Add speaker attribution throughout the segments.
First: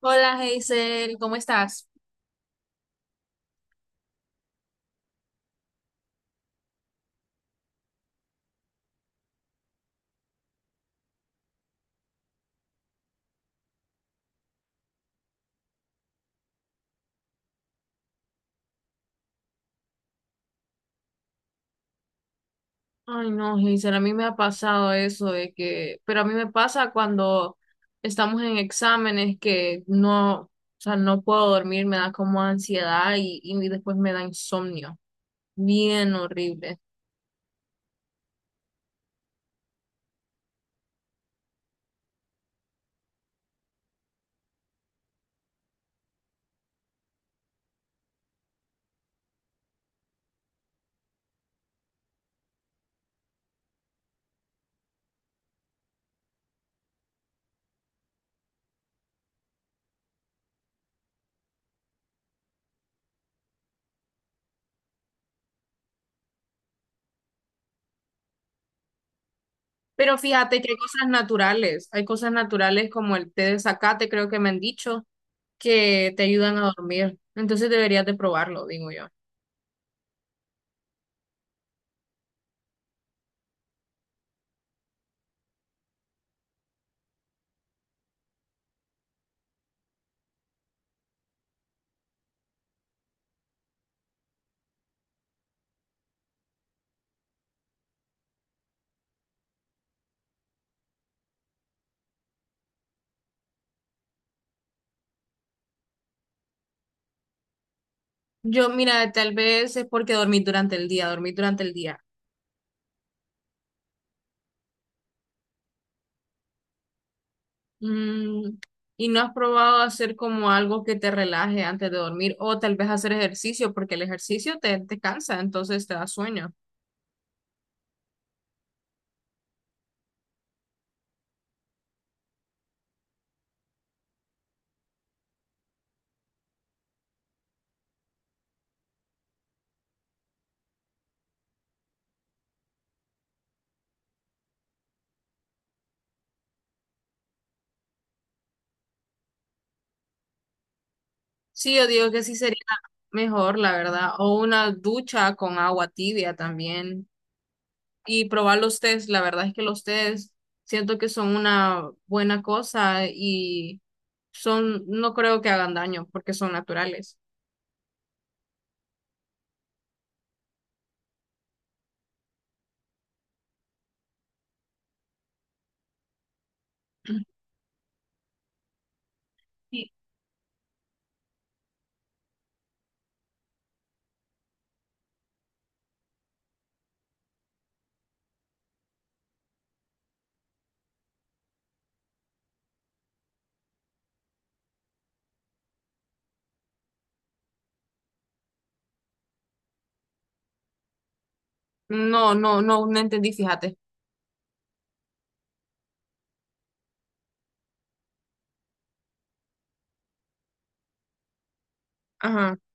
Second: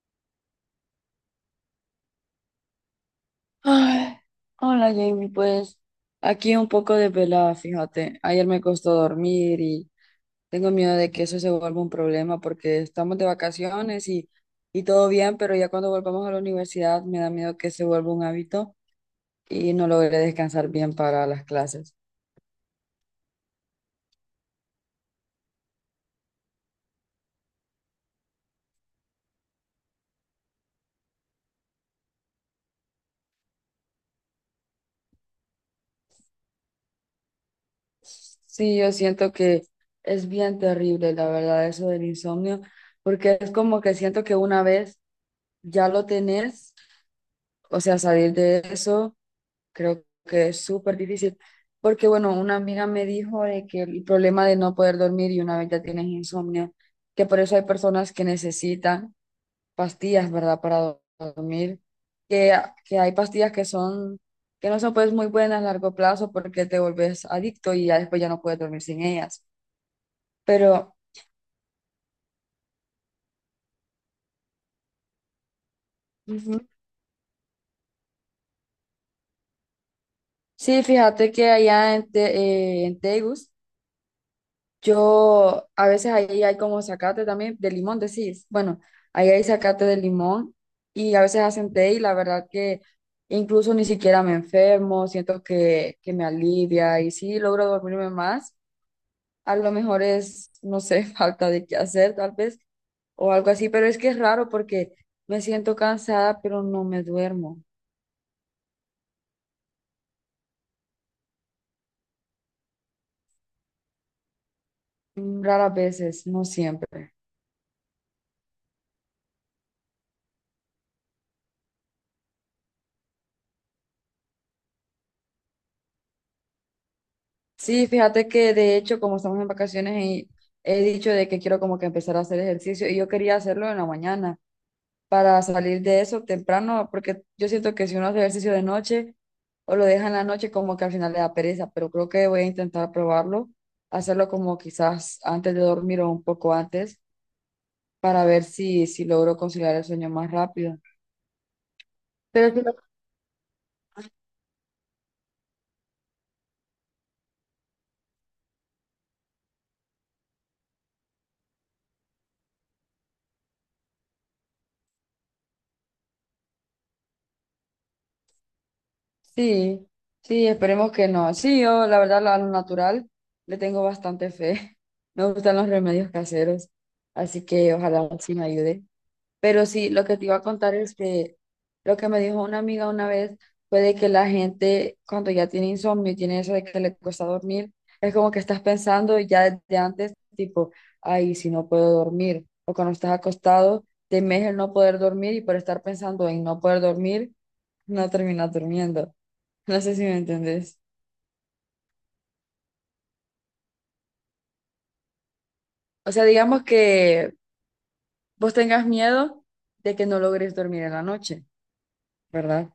Speaker 1: Hola, Hazel, ¿cómo estás?
Speaker 2: Ay, hola Jamie, pues aquí un poco desvelada, fíjate. Ayer me costó dormir y tengo miedo de que eso se vuelva un problema porque estamos de vacaciones y todo bien, pero ya cuando volvamos a la universidad me da miedo que se vuelva un hábito y no logré descansar bien para las clases.
Speaker 1: Ay, no, Hazel, a mí me ha pasado eso de que, pero a mí me pasa cuando estamos en exámenes que no, o sea, no puedo dormir, me da como ansiedad y después me da insomnio, bien horrible.
Speaker 2: Sí, yo siento que es bien terrible, la verdad, eso del insomnio, porque es como que siento que una vez ya lo tenés, o sea, salir de eso. Creo que es súper difícil, porque bueno, una amiga me dijo de que el problema de no poder dormir y una vez ya tienes insomnio, que por eso hay personas que necesitan pastillas, ¿verdad? Para dormir, que, ah, que hay pastillas que son, que no son pues muy buenas a largo plazo porque te vuelves adicto y ya después ya no puedes dormir sin ellas.
Speaker 1: Pero fíjate que
Speaker 2: Pero
Speaker 1: hay cosas naturales como el té de zacate, creo que me han dicho, que te ayudan
Speaker 2: ujú,
Speaker 1: a dormir. Entonces deberías de probarlo, digo yo.
Speaker 2: sí, fíjate que allá en, en Tegus, yo, a veces ahí hay como zacate también, de limón, decís. Bueno, ahí hay zacate de limón y a veces hacen té y la verdad que incluso ni siquiera me enfermo, siento que me alivia y sí logro dormirme más. A lo mejor es, no sé, falta de qué hacer tal vez o algo así, pero es que es raro porque me siento cansada, pero no me duermo.
Speaker 1: Yo, mira, tal vez es porque dormí durante el día, dormí durante el día.
Speaker 2: Mm, raras veces, no siempre.
Speaker 1: Mm, ¿Y no has probado hacer como algo que te relaje antes de dormir o tal vez hacer ejercicio porque el ejercicio te cansa, entonces te da sueño?
Speaker 2: Sí, fíjate que de hecho, como estamos en vacaciones, y he dicho de que quiero como que empezar a hacer ejercicio y yo quería hacerlo en la mañana para salir de eso temprano, porque yo siento que si uno hace ejercicio de noche o lo deja en la noche, como que al final le da pereza, pero creo que voy a intentar probarlo, hacerlo como quizás antes de dormir o un poco antes para ver si logro conciliar el sueño más rápido.
Speaker 1: Sí, yo digo que sí
Speaker 2: Pero
Speaker 1: sería mejor, la verdad, o una ducha con agua tibia también y probar los tés, la verdad es que los tés siento que son una buena cosa y son, no creo que hagan daño porque son naturales.
Speaker 2: sí, sí, esperemos que no. Sí, yo la verdad a lo natural le tengo bastante fe. Me gustan los remedios caseros, así que ojalá sí me ayude. Pero sí,
Speaker 1: Sí.
Speaker 2: lo que te iba a contar es que lo que me dijo una amiga una vez fue de que la gente cuando ya tiene insomnio, tiene eso de que le cuesta dormir, es como que estás pensando ya desde antes, tipo, ay, si no puedo dormir, o cuando estás acostado, temes el no poder dormir y por estar pensando en no poder dormir, no terminas durmiendo. No sé si me entendés.
Speaker 1: No, no, no, entendí, fíjate.
Speaker 2: O sea, digamos que vos tengas miedo de que no logres dormir en la noche,
Speaker 1: Ajá.
Speaker 2: ¿verdad?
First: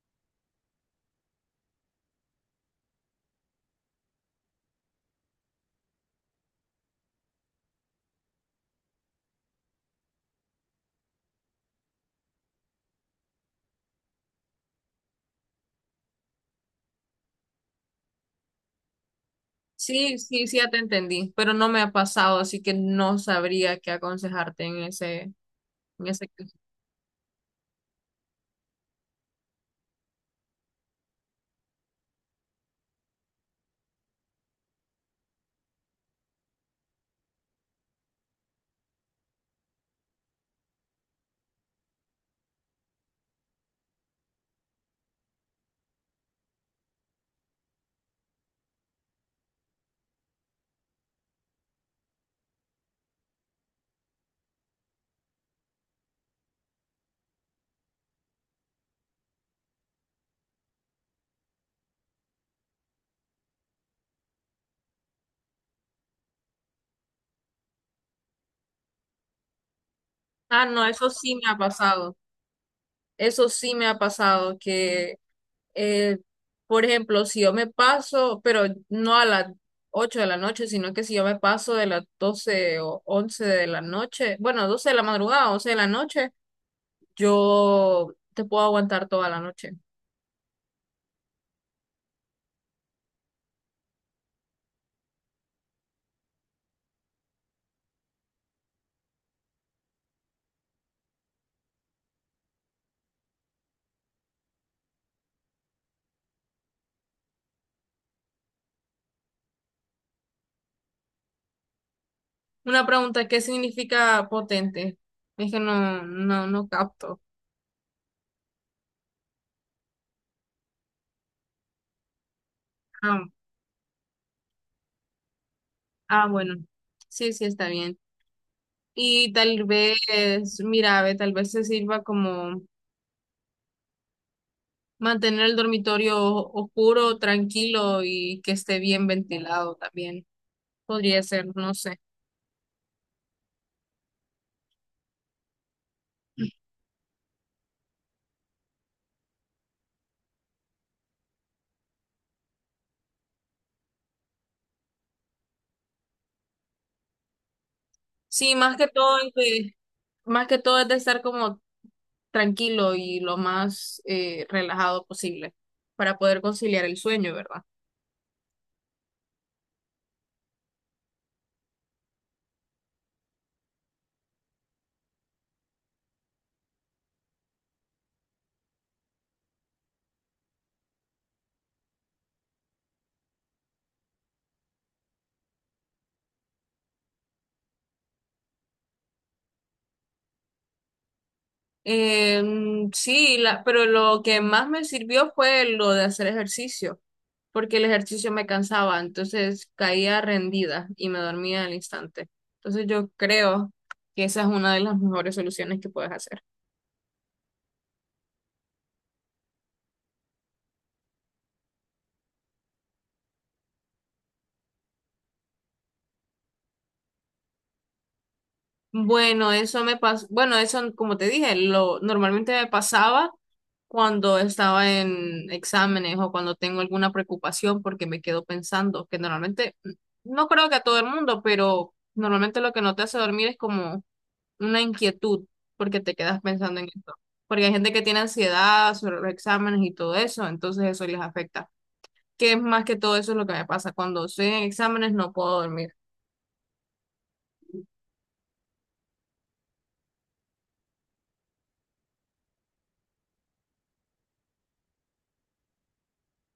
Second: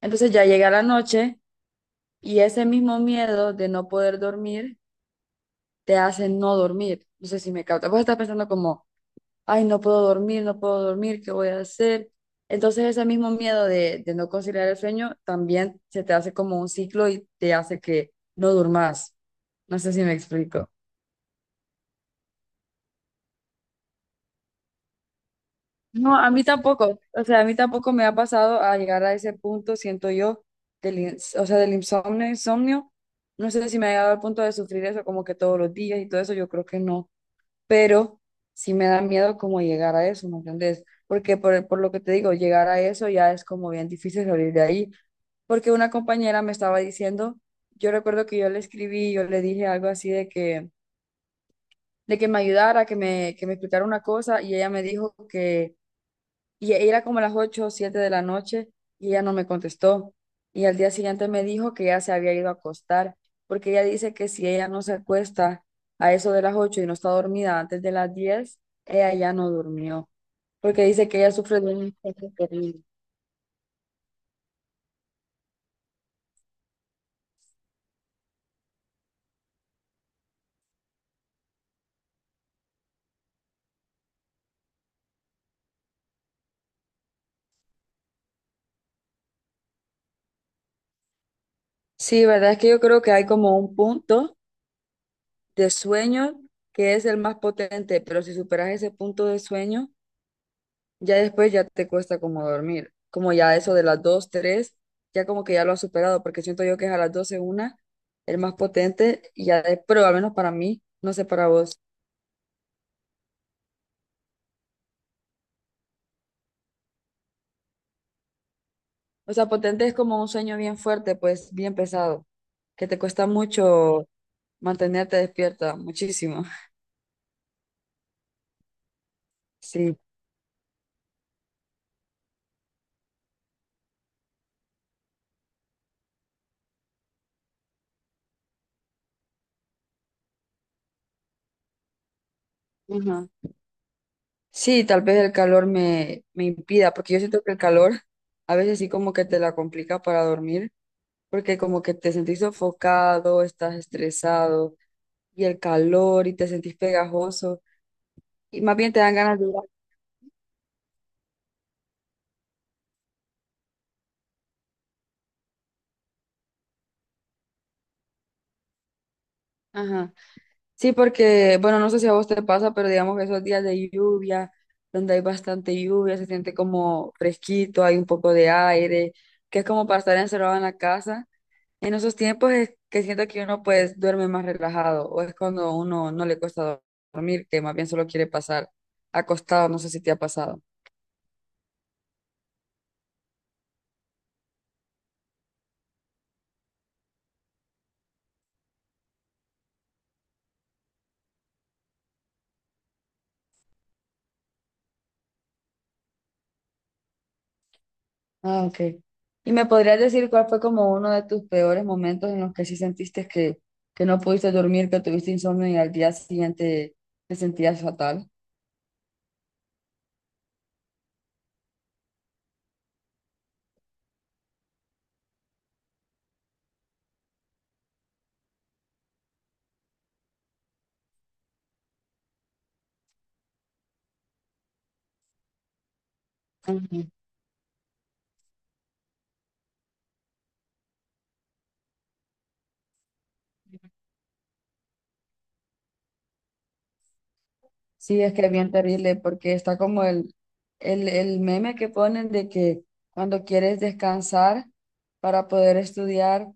Speaker 2: Entonces ya llega la noche y ese mismo miedo de no poder dormir te hace no dormir. No sé si me capta. Vos estás pensando como, ay, no puedo dormir, no puedo dormir, ¿qué voy a hacer? Entonces ese mismo miedo de no conciliar el sueño también se te hace como un ciclo y te hace que no durmas. No sé si me
Speaker 1: Sí, sí, sí, ya
Speaker 2: explico.
Speaker 1: te entendí, pero no me ha pasado, así que no sabría qué aconsejarte en ese, en
Speaker 2: No,
Speaker 1: ese
Speaker 2: a mí
Speaker 1: caso.
Speaker 2: tampoco, o sea, a mí tampoco me ha pasado a llegar a ese punto, siento yo, o sea, del insomnio, insomnio, no sé si me ha llegado al punto de sufrir eso como que todos los días y todo eso, yo creo que no, pero sí me da miedo como llegar a eso, ¿me entiendes? Porque por lo que te digo, llegar a eso ya es como bien difícil salir de ahí, porque una compañera me estaba diciendo, yo recuerdo que yo le escribí, yo le dije algo así de que me ayudara, que me explicara una cosa, y ella me dijo y era como las 8 o 7 de la noche y ella no me contestó. Y al día siguiente me dijo que ya se había ido a acostar, porque ella dice que si ella no se acuesta a eso de las 8 y no está dormida antes de las 10 ella ya no durmió,
Speaker 1: Ah,
Speaker 2: porque
Speaker 1: no,
Speaker 2: dice
Speaker 1: eso
Speaker 2: que ella
Speaker 1: sí me ha
Speaker 2: sufre de un
Speaker 1: pasado.
Speaker 2: sueño terrible.
Speaker 1: Eso sí me ha pasado que, eh, por ejemplo, si yo me paso, pero no a las 8 de la noche, sino que si yo me paso de las 12 o 11 de la noche, bueno, 12 de la madrugada, 11 de la noche, yo te puedo aguantar toda la noche.
Speaker 2: Sí, verdad es que yo creo que hay como un punto de sueño que es el más potente, pero si superas ese punto de sueño, ya después ya te cuesta como dormir, como ya eso de las 2 3 ya como que ya lo has superado, porque siento yo que es a las 12 una el más potente, y pero al menos para mí, no sé para vos.
Speaker 1: Una pregunta, ¿qué significa potente? Es que no, capto.
Speaker 2: O sea, potente es como un sueño bien fuerte, pues bien pesado, que te
Speaker 1: Ah.
Speaker 2: cuesta mucho mantenerte despierta,
Speaker 1: Ah,
Speaker 2: muchísimo.
Speaker 1: bueno, sí, sí, está bien. Y tal
Speaker 2: Sí.
Speaker 1: vez, mira, ve, tal vez se sirva como mantener el dormitorio oscuro, tranquilo y que esté bien ventilado también. Podría ser, no sé.
Speaker 2: Ajá. Sí, tal vez el calor me impida, porque yo siento que el calor a veces sí como que te la complica para dormir. Porque como que te sentís sofocado, estás estresado y el calor y te sentís pegajoso
Speaker 1: Sí,
Speaker 2: y más
Speaker 1: más que
Speaker 2: bien te dan
Speaker 1: todo,
Speaker 2: ganas de ir.
Speaker 1: más que todo es de estar como tranquilo y lo más relajado posible para poder conciliar el sueño, ¿verdad?
Speaker 2: Ajá. Sí, porque, bueno, no sé si a vos te pasa, pero digamos que esos días de lluvia, donde hay bastante lluvia, se siente como fresquito, hay un poco de aire, que es como para estar encerrado en la casa. En esos tiempos es que siento que uno pues duerme más relajado o es cuando uno no le cuesta dormir, que más bien solo quiere pasar acostado, no sé si te ha pasado.
Speaker 1: eh sí, pero lo que más me sirvió fue lo de hacer ejercicio, porque el ejercicio me cansaba, entonces caía rendida y me dormía al instante. Entonces yo creo que esa es una de las mejores soluciones que puedes hacer.
Speaker 2: Ah, ok. ¿Y me podrías decir cuál fue como uno de tus peores momentos en los que sí sentiste que no pudiste dormir, que tuviste insomnio y al día siguiente te sentías fatal?
Speaker 1: Bueno, eso me pasó, bueno, eso como te dije, lo normalmente me pasaba cuando estaba en exámenes o cuando tengo alguna preocupación porque me quedo pensando, que normalmente, no creo que a todo el mundo, pero normalmente lo que no te hace dormir es como una inquietud porque te quedas pensando en
Speaker 2: Ujú.
Speaker 1: esto. Porque hay gente que tiene ansiedad sobre los exámenes y todo eso, entonces eso les afecta. Que es más que todo eso es lo que me pasa. Cuando estoy en exámenes no puedo dormir.
Speaker 2: Sí, es que es bien terrible porque está como el, el meme que ponen de que cuando quieres descansar para poder estudiar,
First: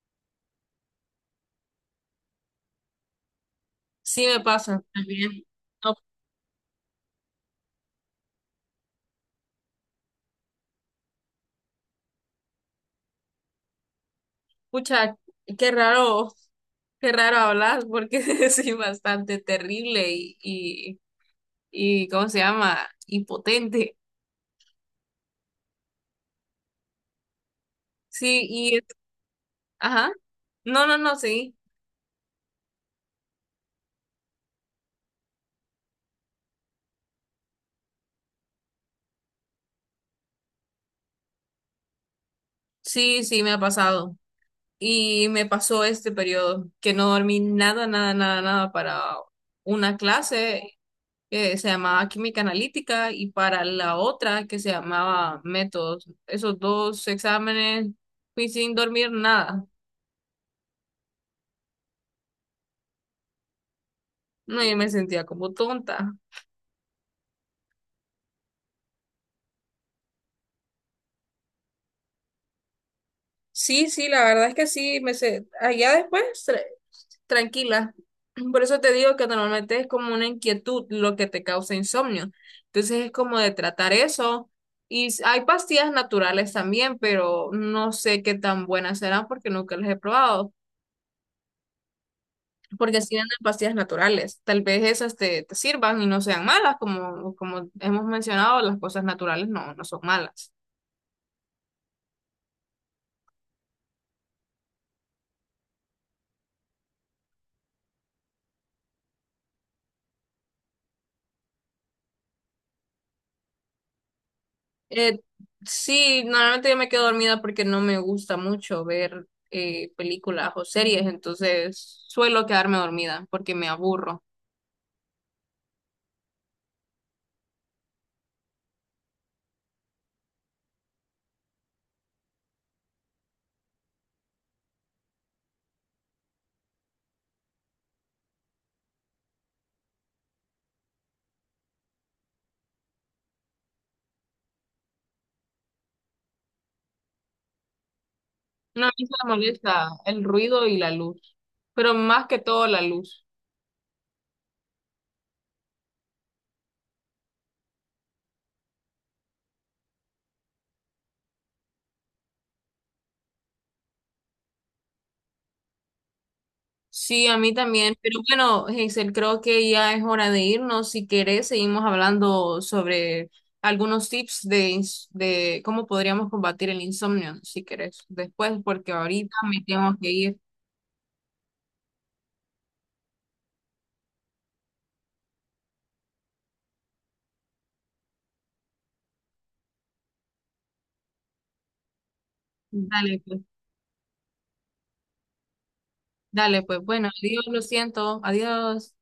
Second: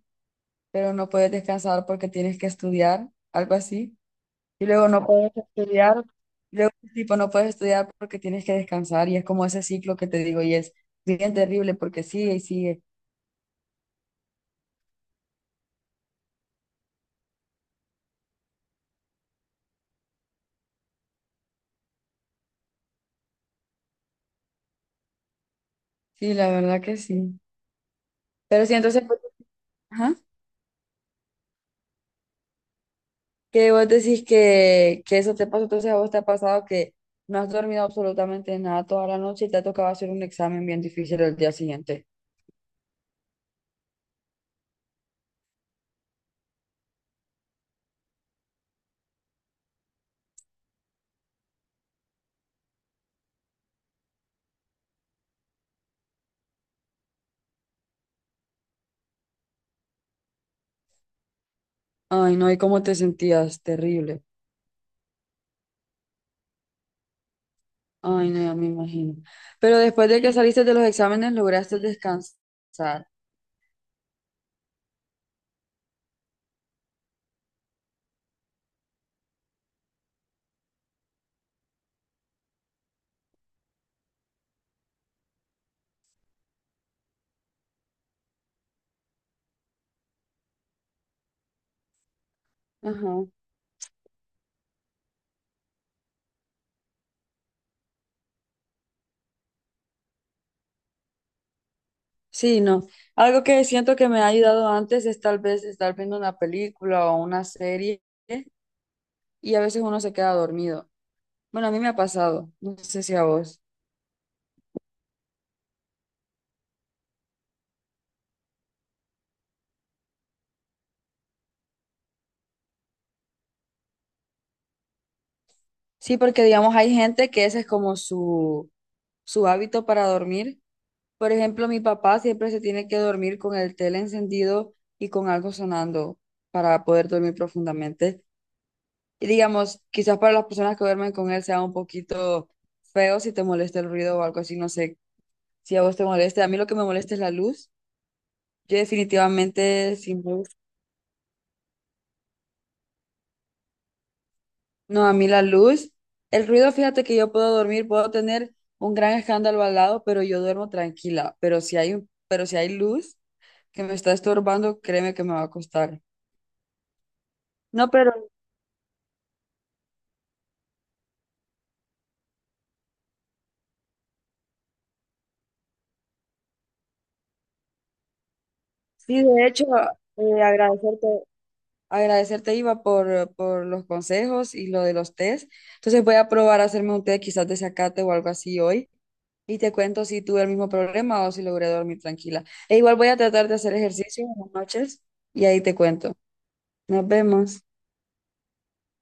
Speaker 2: pero no puedes descansar porque tienes que estudiar, algo así.
Speaker 1: Sí me
Speaker 2: Y
Speaker 1: pasa
Speaker 2: luego no puedes
Speaker 1: también. No,
Speaker 2: estudiar, luego tipo no puedes estudiar porque tienes que descansar y es como ese ciclo que te digo y es bien terrible porque sigue y sigue.
Speaker 1: pucha, qué raro, qué raro hablar porque soy bastante terrible y ¿cómo se llama? Impotente.
Speaker 2: Sí, la verdad que sí.
Speaker 1: Sí,
Speaker 2: Pero sí,
Speaker 1: y,
Speaker 2: entonces, pues,
Speaker 1: ajá.
Speaker 2: ajá,
Speaker 1: No, no, no, sí.
Speaker 2: que vos decís que eso te pasó, entonces a vos te ha pasado que no has dormido absolutamente nada toda la noche y te ha tocado hacer un examen bien difícil el día siguiente.
Speaker 1: Sí, sí, me ha pasado. Y me pasó este periodo que no dormí nada, nada, nada, nada para una clase que se llamaba química analítica y para la otra que se llamaba métodos. Esos dos exámenes fui sin dormir nada.
Speaker 2: Ay, no, ¿y cómo te sentías? Terrible.
Speaker 1: No, yo me sentía como tonta.
Speaker 2: Ay, no, ya me imagino. Pero después de que saliste de los exámenes, lograste descansar.
Speaker 1: Sí, sí, la verdad es que sí, allá después tranquila. Por eso te digo que normalmente es como una inquietud lo que te causa insomnio. Entonces es como de tratar eso. Y hay pastillas naturales también, pero no sé qué tan buenas serán porque nunca las he probado. Porque
Speaker 2: Ajá.
Speaker 1: así venden pastillas naturales. Tal vez esas te sirvan y no sean malas, como, como hemos mencionado, las cosas naturales no son malas.
Speaker 2: Sí, no. Algo que siento que me ha ayudado antes es tal vez estar viendo una película o una serie y a veces uno se queda dormido. Bueno, a mí me ha pasado, no sé si a vos.
Speaker 1: Eh, sí, normalmente yo me quedo dormida porque no me gusta mucho ver películas o series, entonces suelo quedarme dormida porque me aburro.
Speaker 2: Sí, porque digamos hay gente que ese es como su hábito para dormir. Por ejemplo, mi papá siempre se tiene que dormir con el tele encendido y con algo sonando para poder dormir profundamente. Y digamos, quizás para las personas que duermen con él sea un poquito feo si te molesta el ruido o algo así, no sé si a vos te molesta. A mí lo que me molesta es la luz. Yo
Speaker 1: No, a mí solo me molesta
Speaker 2: definitivamente sin
Speaker 1: el
Speaker 2: luz.
Speaker 1: ruido y la luz, pero más que todo la luz.
Speaker 2: No, a mí la luz. El ruido, fíjate que yo puedo dormir, puedo tener un gran escándalo al lado, pero yo duermo tranquila. Pero si hay, pero si hay luz que me está estorbando, créeme que me va a costar.
Speaker 1: Sí, a mí
Speaker 2: No,
Speaker 1: también,
Speaker 2: pero
Speaker 1: pero bueno, Hazel, creo que ya es hora de irnos. Si querés, seguimos hablando sobre algunos tips de, de cómo podríamos combatir el insomnio, si querés, después, porque
Speaker 2: sí,
Speaker 1: ahorita
Speaker 2: de
Speaker 1: me
Speaker 2: hecho,
Speaker 1: tengo que ir.
Speaker 2: agradecerte. Agradecerte, Iva, por los consejos y lo de los tés. Entonces voy a probar a hacerme un té quizás de zacate o algo así hoy. Y te cuento si tuve el mismo problema o si logré dormir tranquila. E igual voy a
Speaker 1: Dale, pues.
Speaker 2: tratar de hacer ejercicio en las noches y ahí te cuento.
Speaker 1: Dale, pues
Speaker 2: Nos
Speaker 1: bueno, adiós, lo
Speaker 2: vemos.
Speaker 1: siento, adiós.